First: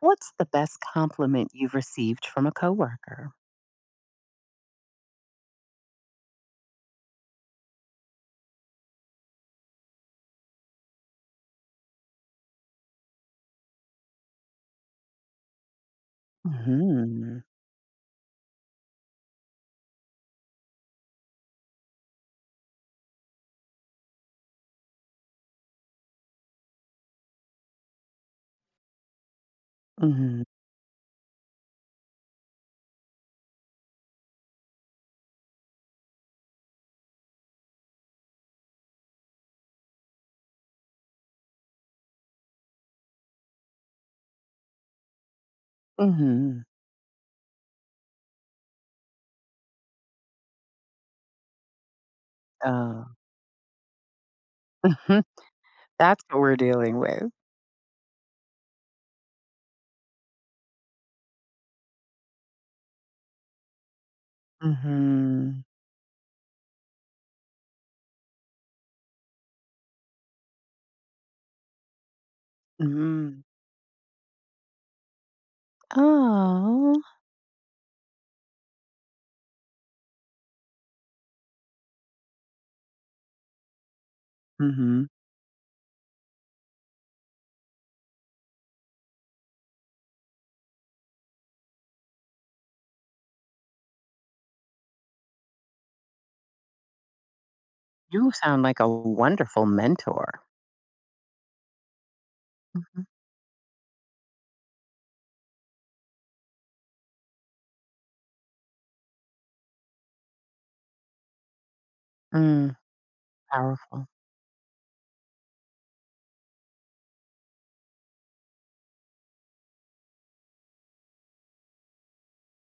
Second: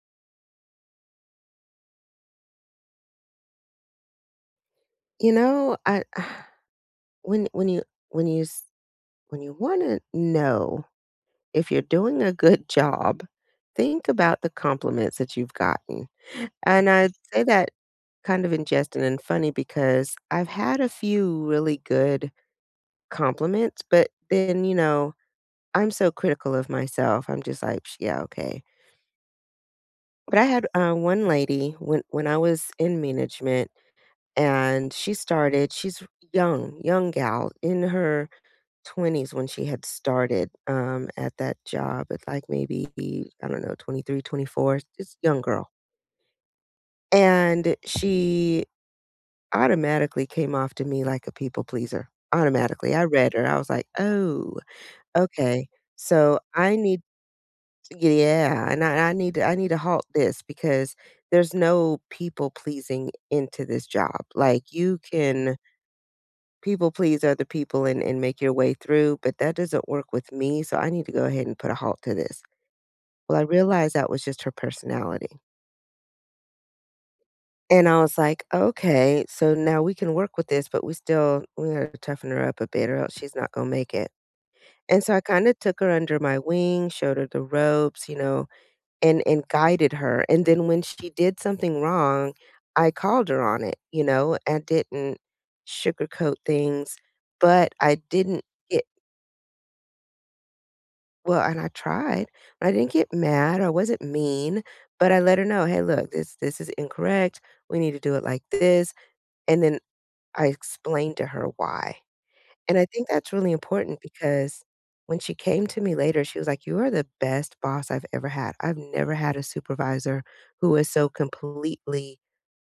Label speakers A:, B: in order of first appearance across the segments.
A: What's the best compliment you've received from a coworker?
B: I when when you when you s when you wanna know if you're doing a good job, think about the compliments that you've gotten, and I
A: Mhm.
B: say that kind of in jest and in funny because I've had a few really good compliments, but then, I'm so critical of myself, I'm just like, "Sh yeah, okay." But
A: Mhm.
B: I had, one lady when I was in management and she's young, young gal in her 20s when she had started, at that job at, like, maybe, I don't know, 23, 24. 24, this young girl,
A: Mhm.
B: and she automatically came off to me like a people pleaser, automatically. I
A: Oh.
B: read her, I was like, "Oh, okay,
A: That's
B: so
A: what we're
B: I
A: dealing
B: need."
A: with.
B: Yeah, and I need to I need to halt this because there's no people pleasing into this job, like, you can
A: Mhm.
B: people please other people and make your way through, but that doesn't work with me, so I need to go ahead and put a halt to this. Well,
A: Mhm.
B: I realized that was just her personality.
A: Oh.
B: And I was like, okay, so now we can work with this, but we gotta toughen her up a bit or else she's not gonna make it. And
A: Mhm.
B: so I kind of took her under my wing, showed her the ropes, you know, and guided her. And then when she did something wrong, I called her on it, you know, I didn't sugarcoat things, but I
A: You
B: didn't
A: sound like
B: get
A: a wonderful mentor.
B: Well, and I tried. I didn't
A: Mhm.
B: get mad, I wasn't mean, but I let her know, "Hey, look, this is incorrect. We need to do it like this." And then I explained to her why.
A: Mm,
B: And I think that's really important
A: powerful.
B: because when she came to me later, she was like, "You are the best boss I've ever had. I've never had a supervisor who is so completely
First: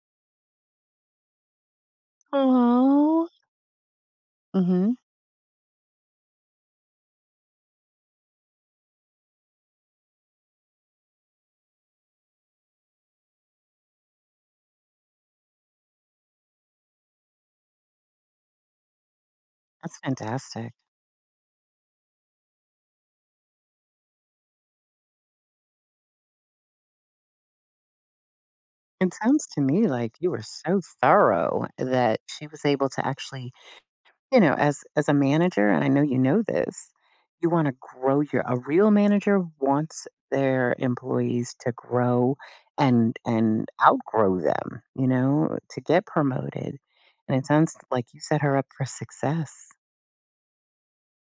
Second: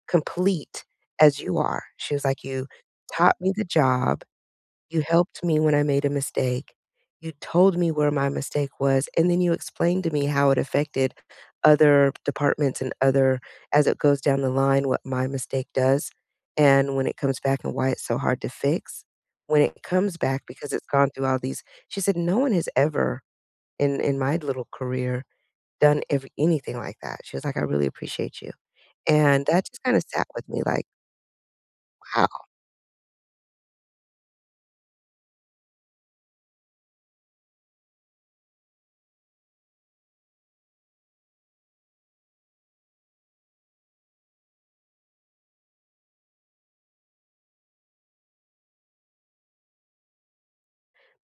B: complete as you are." She was like, "You
A: Aw.
B: taught me the job.
A: Mhm.
B: You helped me when I made a mistake. You told me where my mistake was, and then you explained to me how it affected other departments and other as it goes down the line, what my mistake does, and when it comes back and why it's so hard to fix. When it
A: That's
B: comes back because
A: fantastic.
B: it's gone through all these." She said, "No one has ever in my little career done every anything like that." She was like, "I really appreciate you."
A: It
B: And
A: sounds to
B: that just
A: me
B: kinda
A: like
B: sat
A: you were
B: with me
A: so
B: like,
A: thorough that she
B: "Wow."
A: was able to actually. You know, as a manager, and I know you know this, you wanna grow your a real manager wants their employees to grow and outgrow them, you know, to get promoted, and it sounds like you set her up for success.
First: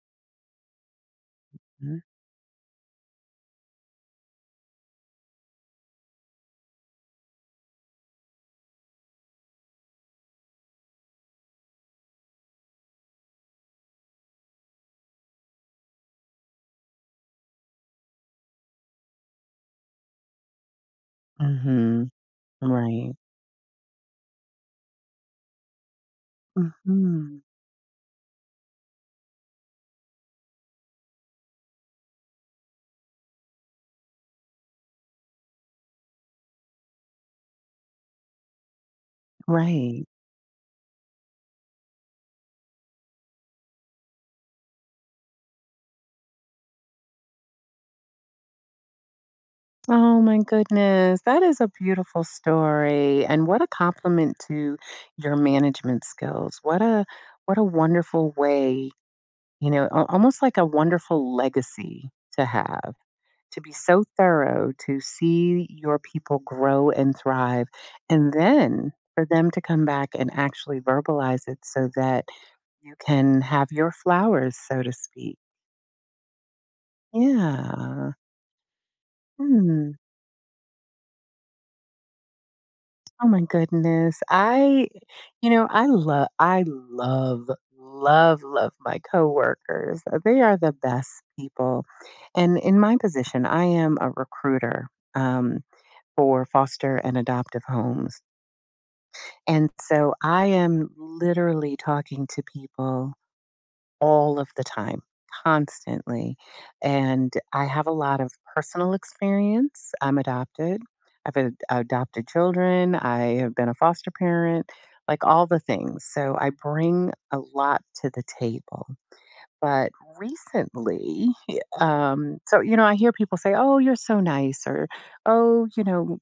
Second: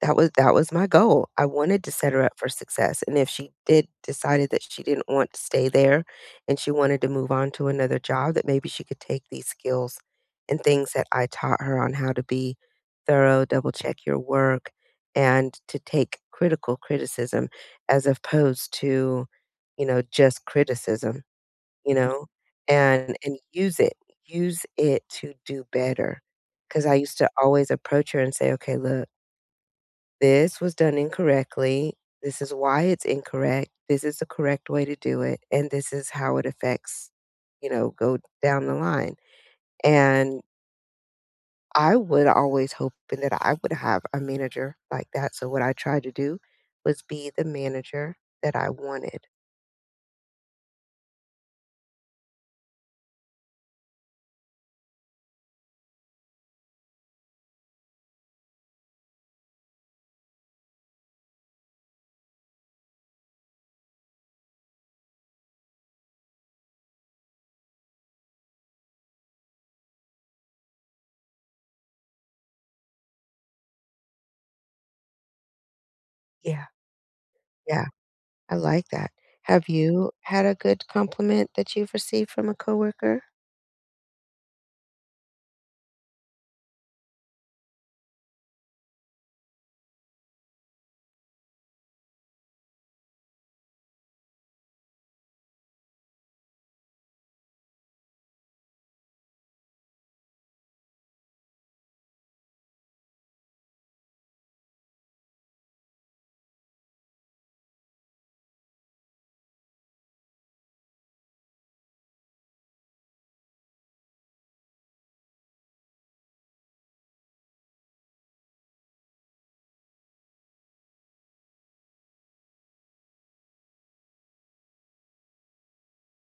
B: That was my goal. I wanted to
A: Mm
B: set her up for success, and if she did decided that she didn't want to stay there and she wanted to move on to another job, that maybe she could take these skills and things that I taught her on how to be thorough, double check your work, and to take critical criticism as opposed to, you know, just criticism, you
A: mhm,
B: know,
A: right.
B: and use it to do better. Because I used to
A: Mhm,
B: always approach her and say, "Okay, look, this was done incorrectly. This is why it's incorrect. This is the correct way to do it, and this is how it affects, you know, go down the line."
A: right.
B: And I would always hoping that I would have a manager like that, so what I tried to do was be the manager that I wanted.
A: Oh my goodness, that is a beautiful story, and what a compliment to your management skills. What a wonderful way. You know, al almost like a wonderful legacy to have, to be so thorough, to see your people grow and thrive, and then for them to come back and actually verbalize it so that you can have your flowers, so to speak.
B: Yeah, yeah,
A: Yeah.
B: I like that. Have
A: Hmm.
B: you had a good compliment that you've received from a coworker?
A: Oh my goodness. I you know, I love love love my coworkers. They are the best people. And in my position, I am a recruiter um, for foster and adoptive homes. And so I am literally talking to people all of the time, constantly. And I have a lot of personal experience. I'm adopted. I've adopted children. I have been a foster parent, like all the things. So I bring a lot to the table. But recently, so, I hear people say, oh, you're so nice, or oh,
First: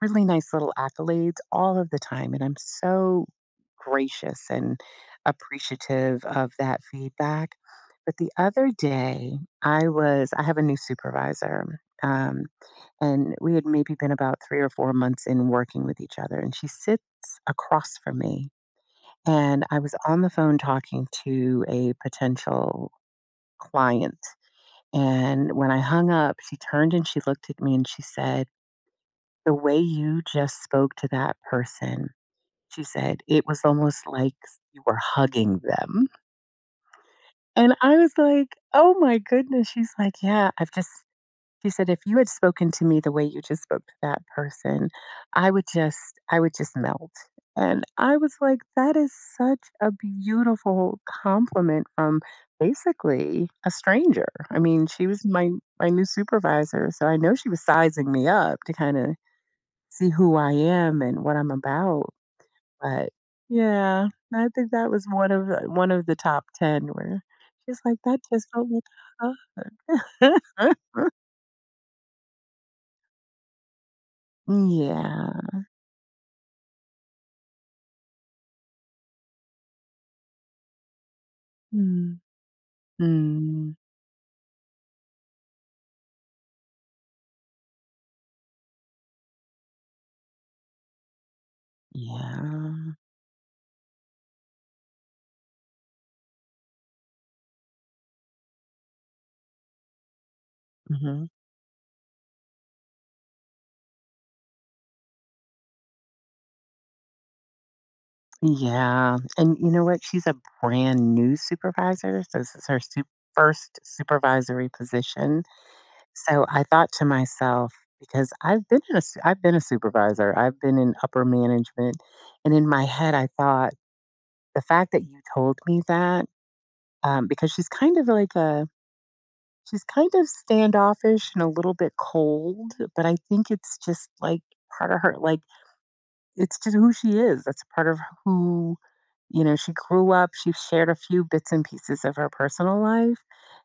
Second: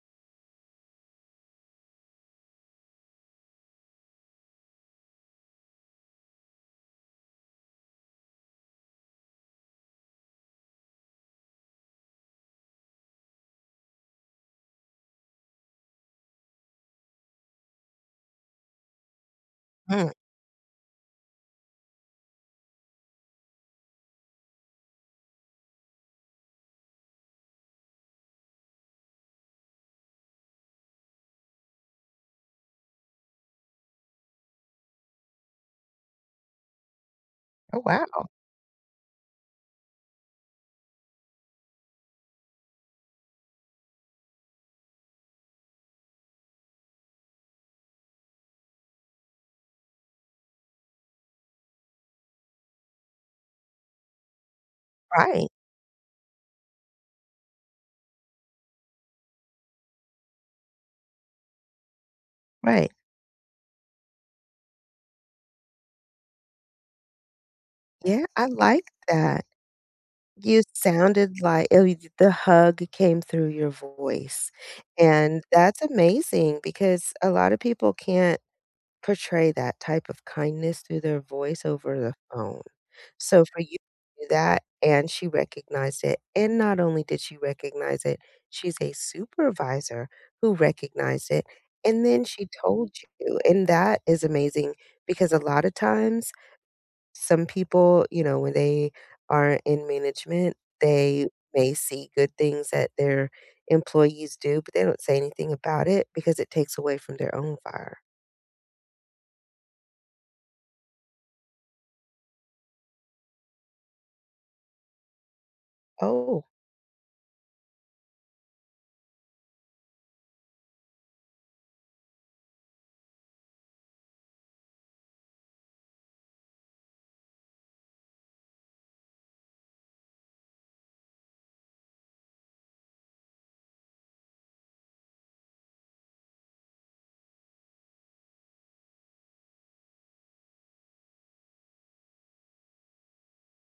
A: really nice little accolades all of the time. And I'm so gracious and appreciative of that feedback. But the other day, I have a new supervisor. And we had maybe been about 3 or 4 months in working with each other. And she sits across from me. And I was
B: Mm,
A: on the phone talking to a potential client. And when I hung up, she turned and she looked at me and she said, "The way you just spoke to that person," she said, "it was almost like you were hugging them." And
B: oh,
A: I
B: wow,
A: was like, "Oh my goodness." She's like, "Yeah, I've just," she said, "if you had spoken to me the way you just spoke to that person, I would just melt." And I was like, "That is such a beautiful compliment from basically a stranger." I mean, she was
B: right,
A: my new supervisor, so I know she was sizing me up to kind of see who I am and what I'm about.
B: right.
A: But yeah, I think that was one of the top 10 where she's like, "That
B: Yeah, I
A: just felt
B: like
A: like
B: that.
A: a"
B: You sounded like oh, you the hug came through your voice, and
A: Yeah.
B: that's amazing because a lot of people can't portray that type of kindness through their voice over the
A: Mm.
B: phone. So for
A: Mm.
B: you to do that and she recognized it, and not only did she recognize it, she's a supervisor who recognized it, and then she told
A: Yeah.
B: you, and that is amazing because a lot of times some people, you know, when they are in management,
A: Mhm.
B: they may see good things that their employees do, but they don't say anything about it because it takes away from their own fire.
A: Yeah, and you know what? She's a brand new supervisor, so this is her su first supervisory position.
B: Oh,
A: So I thought to myself, because I've been a supervisor, I've been in upper management, and in my head, I thought, "The fact that you told me that," because she's kind of like a she's kind of standoffish and a little bit cold. But I think it's just like part of her. Like, it's just who she is. That's part of who you know she grew up, she shared a few bits and pieces of her personal life.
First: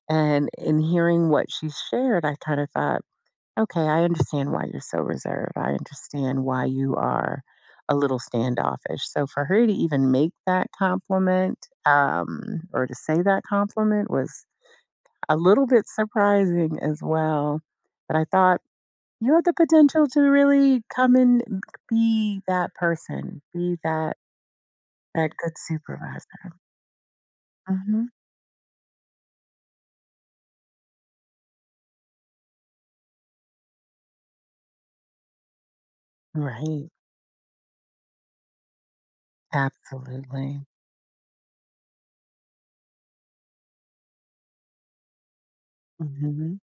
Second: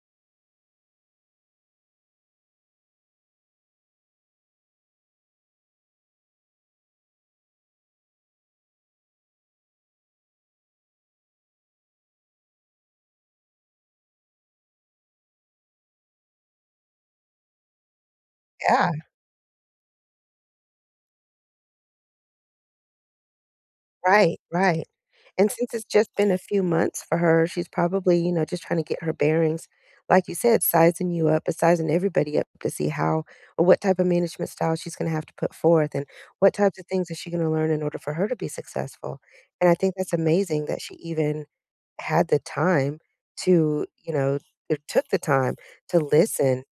A: And in hearing what she shared, I kind of thought, okay, I understand why you're so reserved, I understand why you are a little standoffish. So for her to even make that compliment, or to say that compliment, was a little bit surprising as well. But I thought,
B: yeah.
A: you have the potential to really come and be that person, be that
B: Right, right.
A: that
B: And
A: good
B: since it's just been a
A: supervisor.
B: few months for her, she's
A: Hmm.
B: probably, you know, just trying to get her bearings. Like you said, sizing you up, but sizing everybody up to see how or what type of management style she's going to have to put forth and what types of
A: Right.
B: things is she going to learn in order for her to be successful. And I think that's
A: Absolutely.
B: amazing that she even had the time to, you know, or took the time to
A: Hmm.
B: listen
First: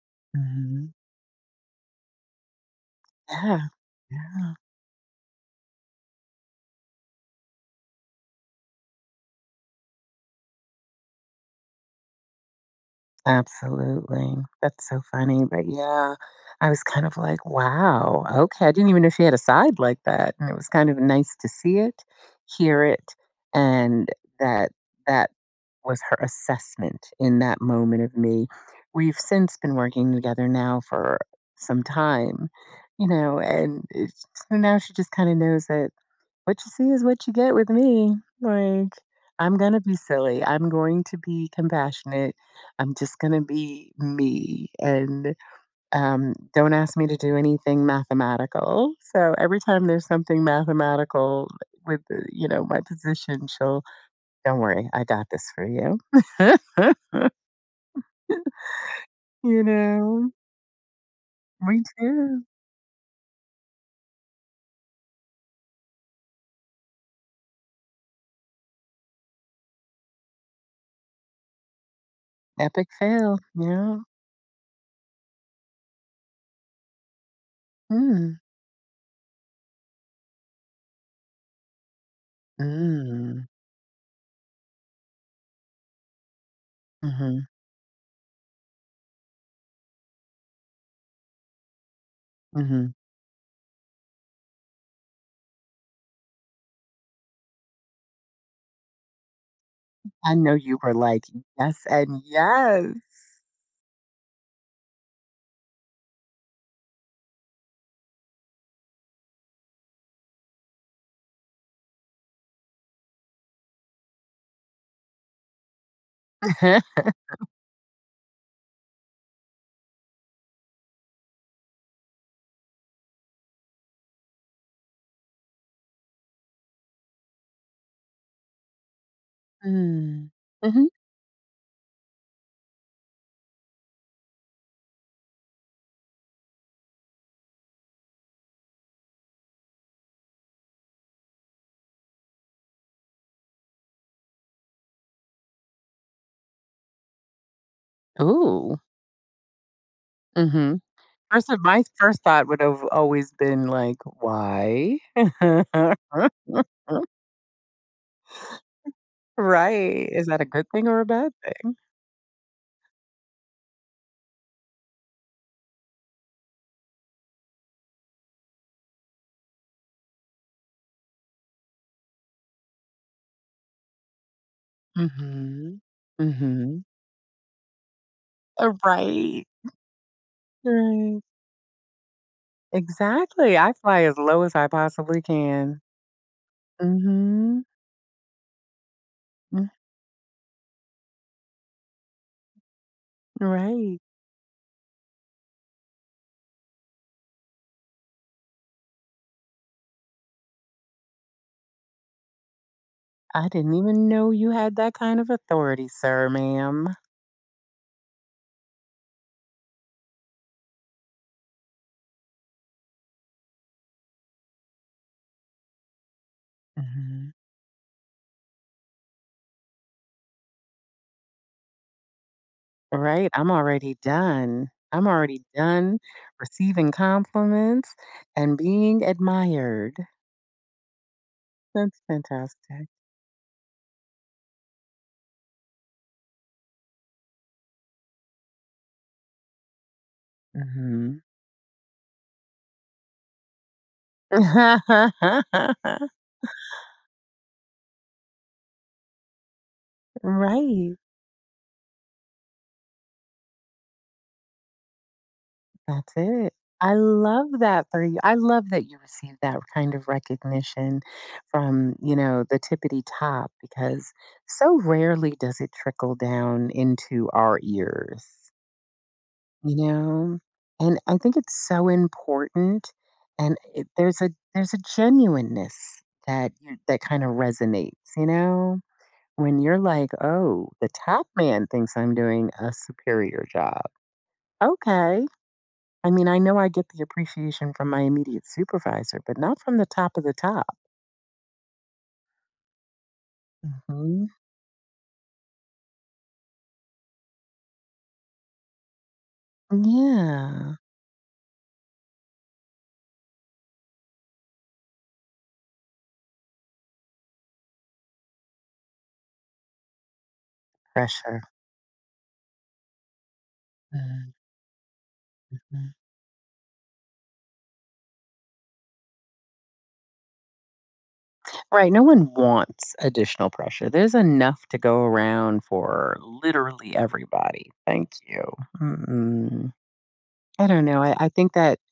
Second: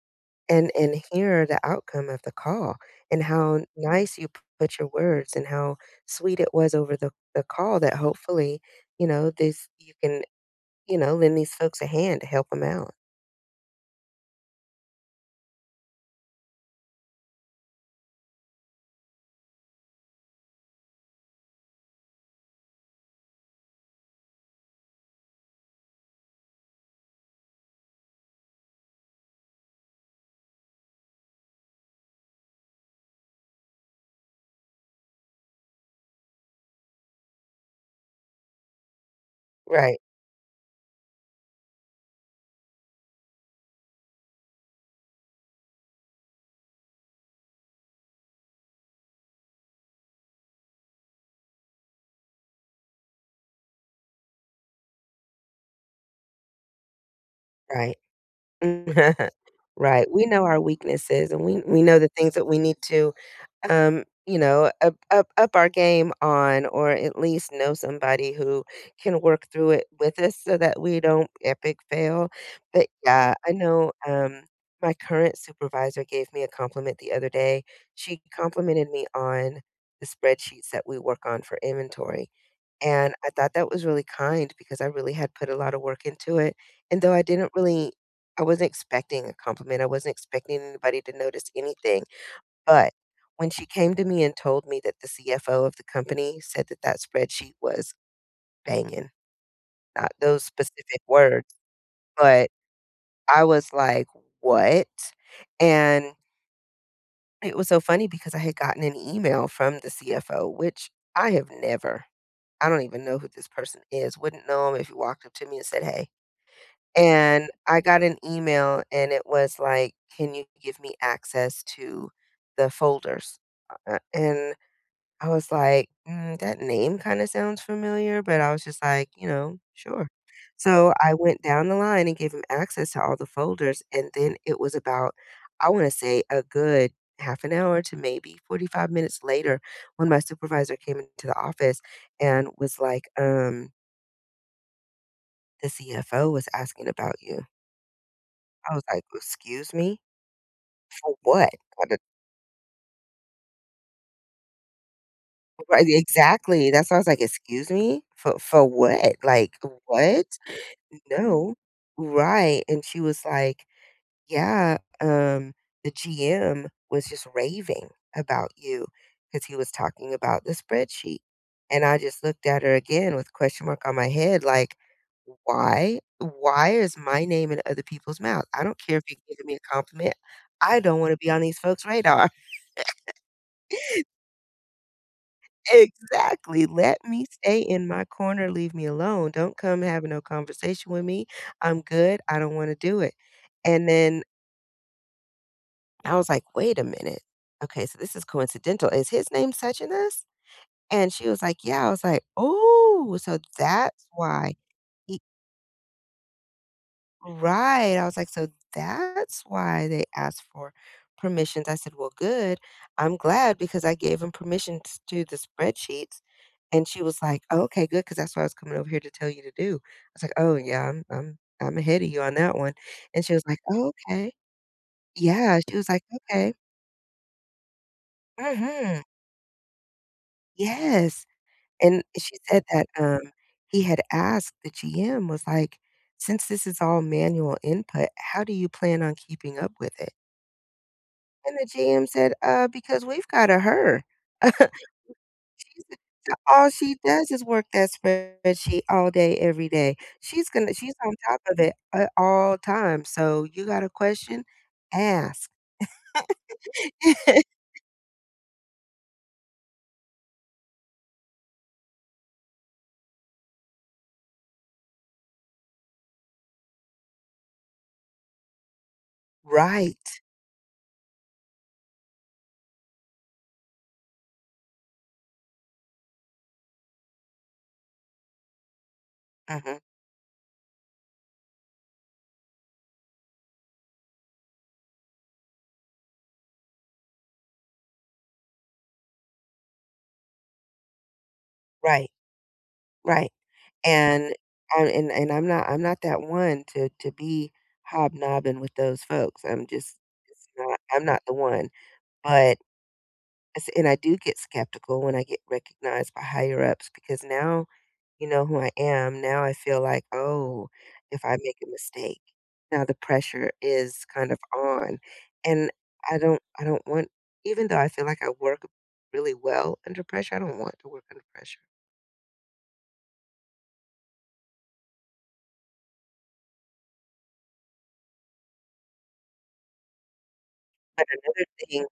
B: and
A: Hmm.
B: and hear the outcome of the call and how
A: Yeah.
B: nice you p-
A: Yeah.
B: put your words and how sweet it was over the call that hopefully, you know, this you can, you know, lend these folks a hand to help them out.
A: Absolutely. That's so funny. But yeah, I was kind of like, wow, okay. I didn't even know she had a side like that. And it was kind of nice to see it, hear it, and that that was her assessment in that moment of me. We've since been working together now for some time, you know, and so now she just kind of knows that what you see is what you get with me. Like, I'm going to be
B: Right,
A: silly. I'm going to be compassionate. I'm just going to be me. And don't ask me to do anything mathematical. So every time there's something mathematical my position, she'll don't worry, I got this for you.
B: right.
A: You
B: Right, we
A: know?
B: know our weaknesses and we
A: Me
B: know the things
A: too.
B: that we need to you know, up, up our game on, or at least know somebody who can work through it with us, so that we don't epic fail. But
A: Epic
B: yeah,
A: fail,
B: I know
A: yeah.
B: my current supervisor gave me a compliment the other day. She
A: Mm.
B: complimented me on the spreadsheets that we work on for inventory. And I
A: Mm.
B: thought that was really kind because I really had put a lot of work into it. And though I
A: Mhm,
B: didn't really, I wasn't expecting a compliment, I wasn't expecting anybody to notice anything.
A: mhm.
B: But when she came to me and told me that the CFO of the company said that that spreadsheet was banging, not
A: I
B: those
A: know you were
B: specific
A: like,
B: words,
A: "Yes and
B: but
A: yes."
B: I was like, "What?" And it was so funny because I had gotten an email from the CFO, which I have never I don't even know who this person is, wouldn't know him if he walked up to me and said, "Hey." And I got an email and it was like, "Can you give me access to the folders?" And I was like, "Mm, that name kinda sounds familiar," but I was just like, you know, "Sure."
A: Mm. Mhm.
B: So I went down the line and gave him access to all the folders, and then it was about, I wanna say, a good half an hour to maybe 45 minutes later when my supervisor came into the office and was like, "The CFO was asking about you."
A: Ooh,
B: I was like, "Excuse me?
A: mhm.
B: For
A: First
B: what?"
A: of my
B: I did-
A: first thought would have always been like, "Why?"
B: Right, exactly. That's why I was like, "Excuse me? For what? Like,
A: Right,
B: what?"
A: is that a good thing or a bad
B: No.
A: thing?
B: Right, and she was like, "Yeah, the GM was just raving about you because he was talking about the spreadsheet." And I just looked at her again with question mark on my head like,
A: Mhm,
B: "Why? Why
A: mhm.
B: is my name in other people's mouth? I
A: Uh,
B: don't care if you're
A: right,
B: giving me a compliment. I don't wanna
A: right.
B: be on these folks' radar."
A: Exactly, I fly as low as I possibly can.
B: Exactly. Let me stay
A: Mhm,
B: in my corner, leave me alone. Don't
A: mm,
B: come having no conversation with me. I'm good. I don't wanna do it. And
A: right.
B: then I was like, "Wait a minute. Okay, so this is coincidental. Is his name such and this?" And she was like, "Yeah." I was like, "Oh, so
A: I didn't
B: that's
A: even know you
B: why
A: had that kind
B: he"
A: of authority, sir, ma'am.
B: Right. I was like, "So that's why they asked for permissions." I said, "Well, good. I'm glad because I gave him permission to do the spreadsheets." And she was
A: Mhm.
B: like, oh, "Okay, good, because that's what I was coming over here to tell you to do." I was like, "Oh, yeah, I'm ahead of you on that one." And
A: Right,
B: she was
A: I'm
B: like, oh,
A: already
B: "Okay."
A: done. I'm already
B: Yeah, she was
A: done
B: like, "Okay."
A: receiving compliments and being
B: Mhm.
A: admired.
B: Yes.
A: That's
B: And she said that,
A: fantastic.
B: he had asked the GM was like, "Since this is all manual input, how do you plan on keeping up with it?"
A: Mhm.
B: And the GM said, because we've got a her. She's all she does is work that spreadsheet all day, every day. She's
A: Right.
B: on top of it at all times, so you got a question? Ask."
A: That's it. I love that for you. I love that you received that kind of recognition from the tippity top because so rarely does it trickle down into our ears, you
B: Right.
A: know? And I think it's so important and there's a genuineness that that kind of resonates, you know? When
B: Mhm.
A: you're like, "Oh, the top man thinks I'm doing a superior job." Okay. I mean, I know I get the appreciation from my immediate supervisor, but not from the top of the top.
B: Right. Right,
A: Hmm.
B: and I and I'm not that one to be hobnobbing with those folks. I'm just it's
A: Yeah.
B: not I'm not the one, but it's and I do get skeptical when I get recognized by higher ups because now you know who I am. Now I feel like, "Oh, if I
A: Pressure.
B: make a mistake." Now the pressure is kind
A: Mhm.
B: of on, and I don't want even though I feel like I work really well under pressure, I don't want to work under pressure.
A: Right. No one wants additional pressure. There's enough to go around for literally everybody. Thank you. Mm-mm. I don't know.
B: But
A: I
B: another
A: think that,
B: thing.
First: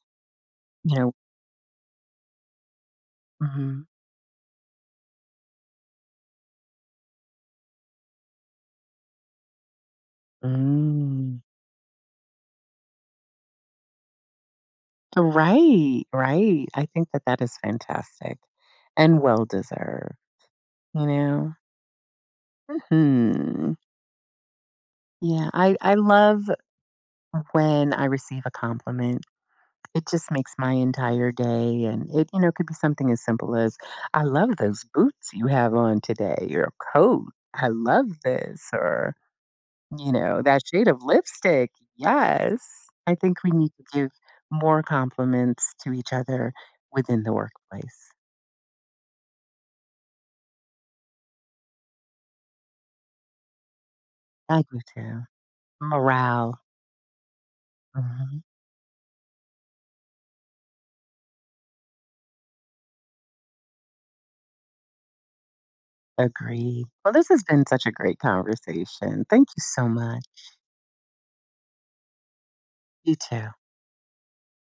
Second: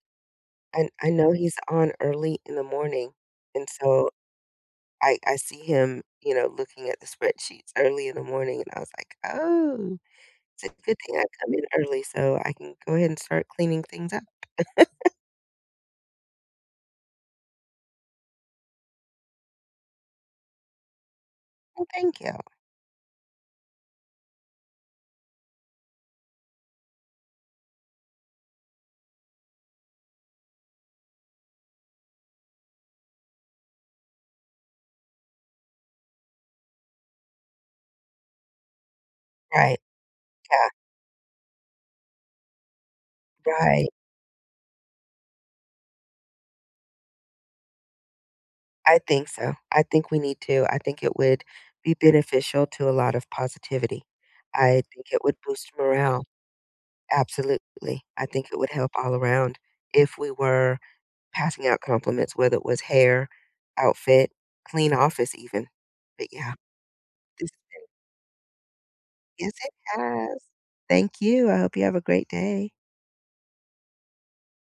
B: And
A: you
B: I
A: know,
B: know he's on early in the morning, and
A: mhm.
B: so I see him, you know, looking at the spreadsheets early in the morning, and I was like, "Oh, it's a good thing I
A: Mm.
B: come in early so I can go ahead and start cleaning things up.
A: Right, right. I think that that is fantastic and well deserved, you know?
B: Well, thank you."
A: Hmm. Yeah. I love when I receive a compliment, it just makes my entire day. And it, could be something as simple as, I love those boots you have on today, your coat. I love this. Or,
B: Right.
A: you know, that
B: Yeah,
A: shade of lipstick. Yes. I think we need to
B: right.
A: give more compliments to each other within the workplace.
B: I think so. I think we need to. I think it would be beneficial to a lot of positivity.
A: I do
B: I think
A: too.
B: it would boost morale.
A: Morale.
B: Absolutely. I
A: Mhm.
B: think it would help all around if we were passing out compliments, whether it was hair, outfit, clean office even. But yeah,
A: Agreed. Well, this has
B: this
A: been such a great conversation. Thank
B: yes,
A: you
B: it
A: so much.
B: has. Thank you. I hope you have a great day.
A: You too.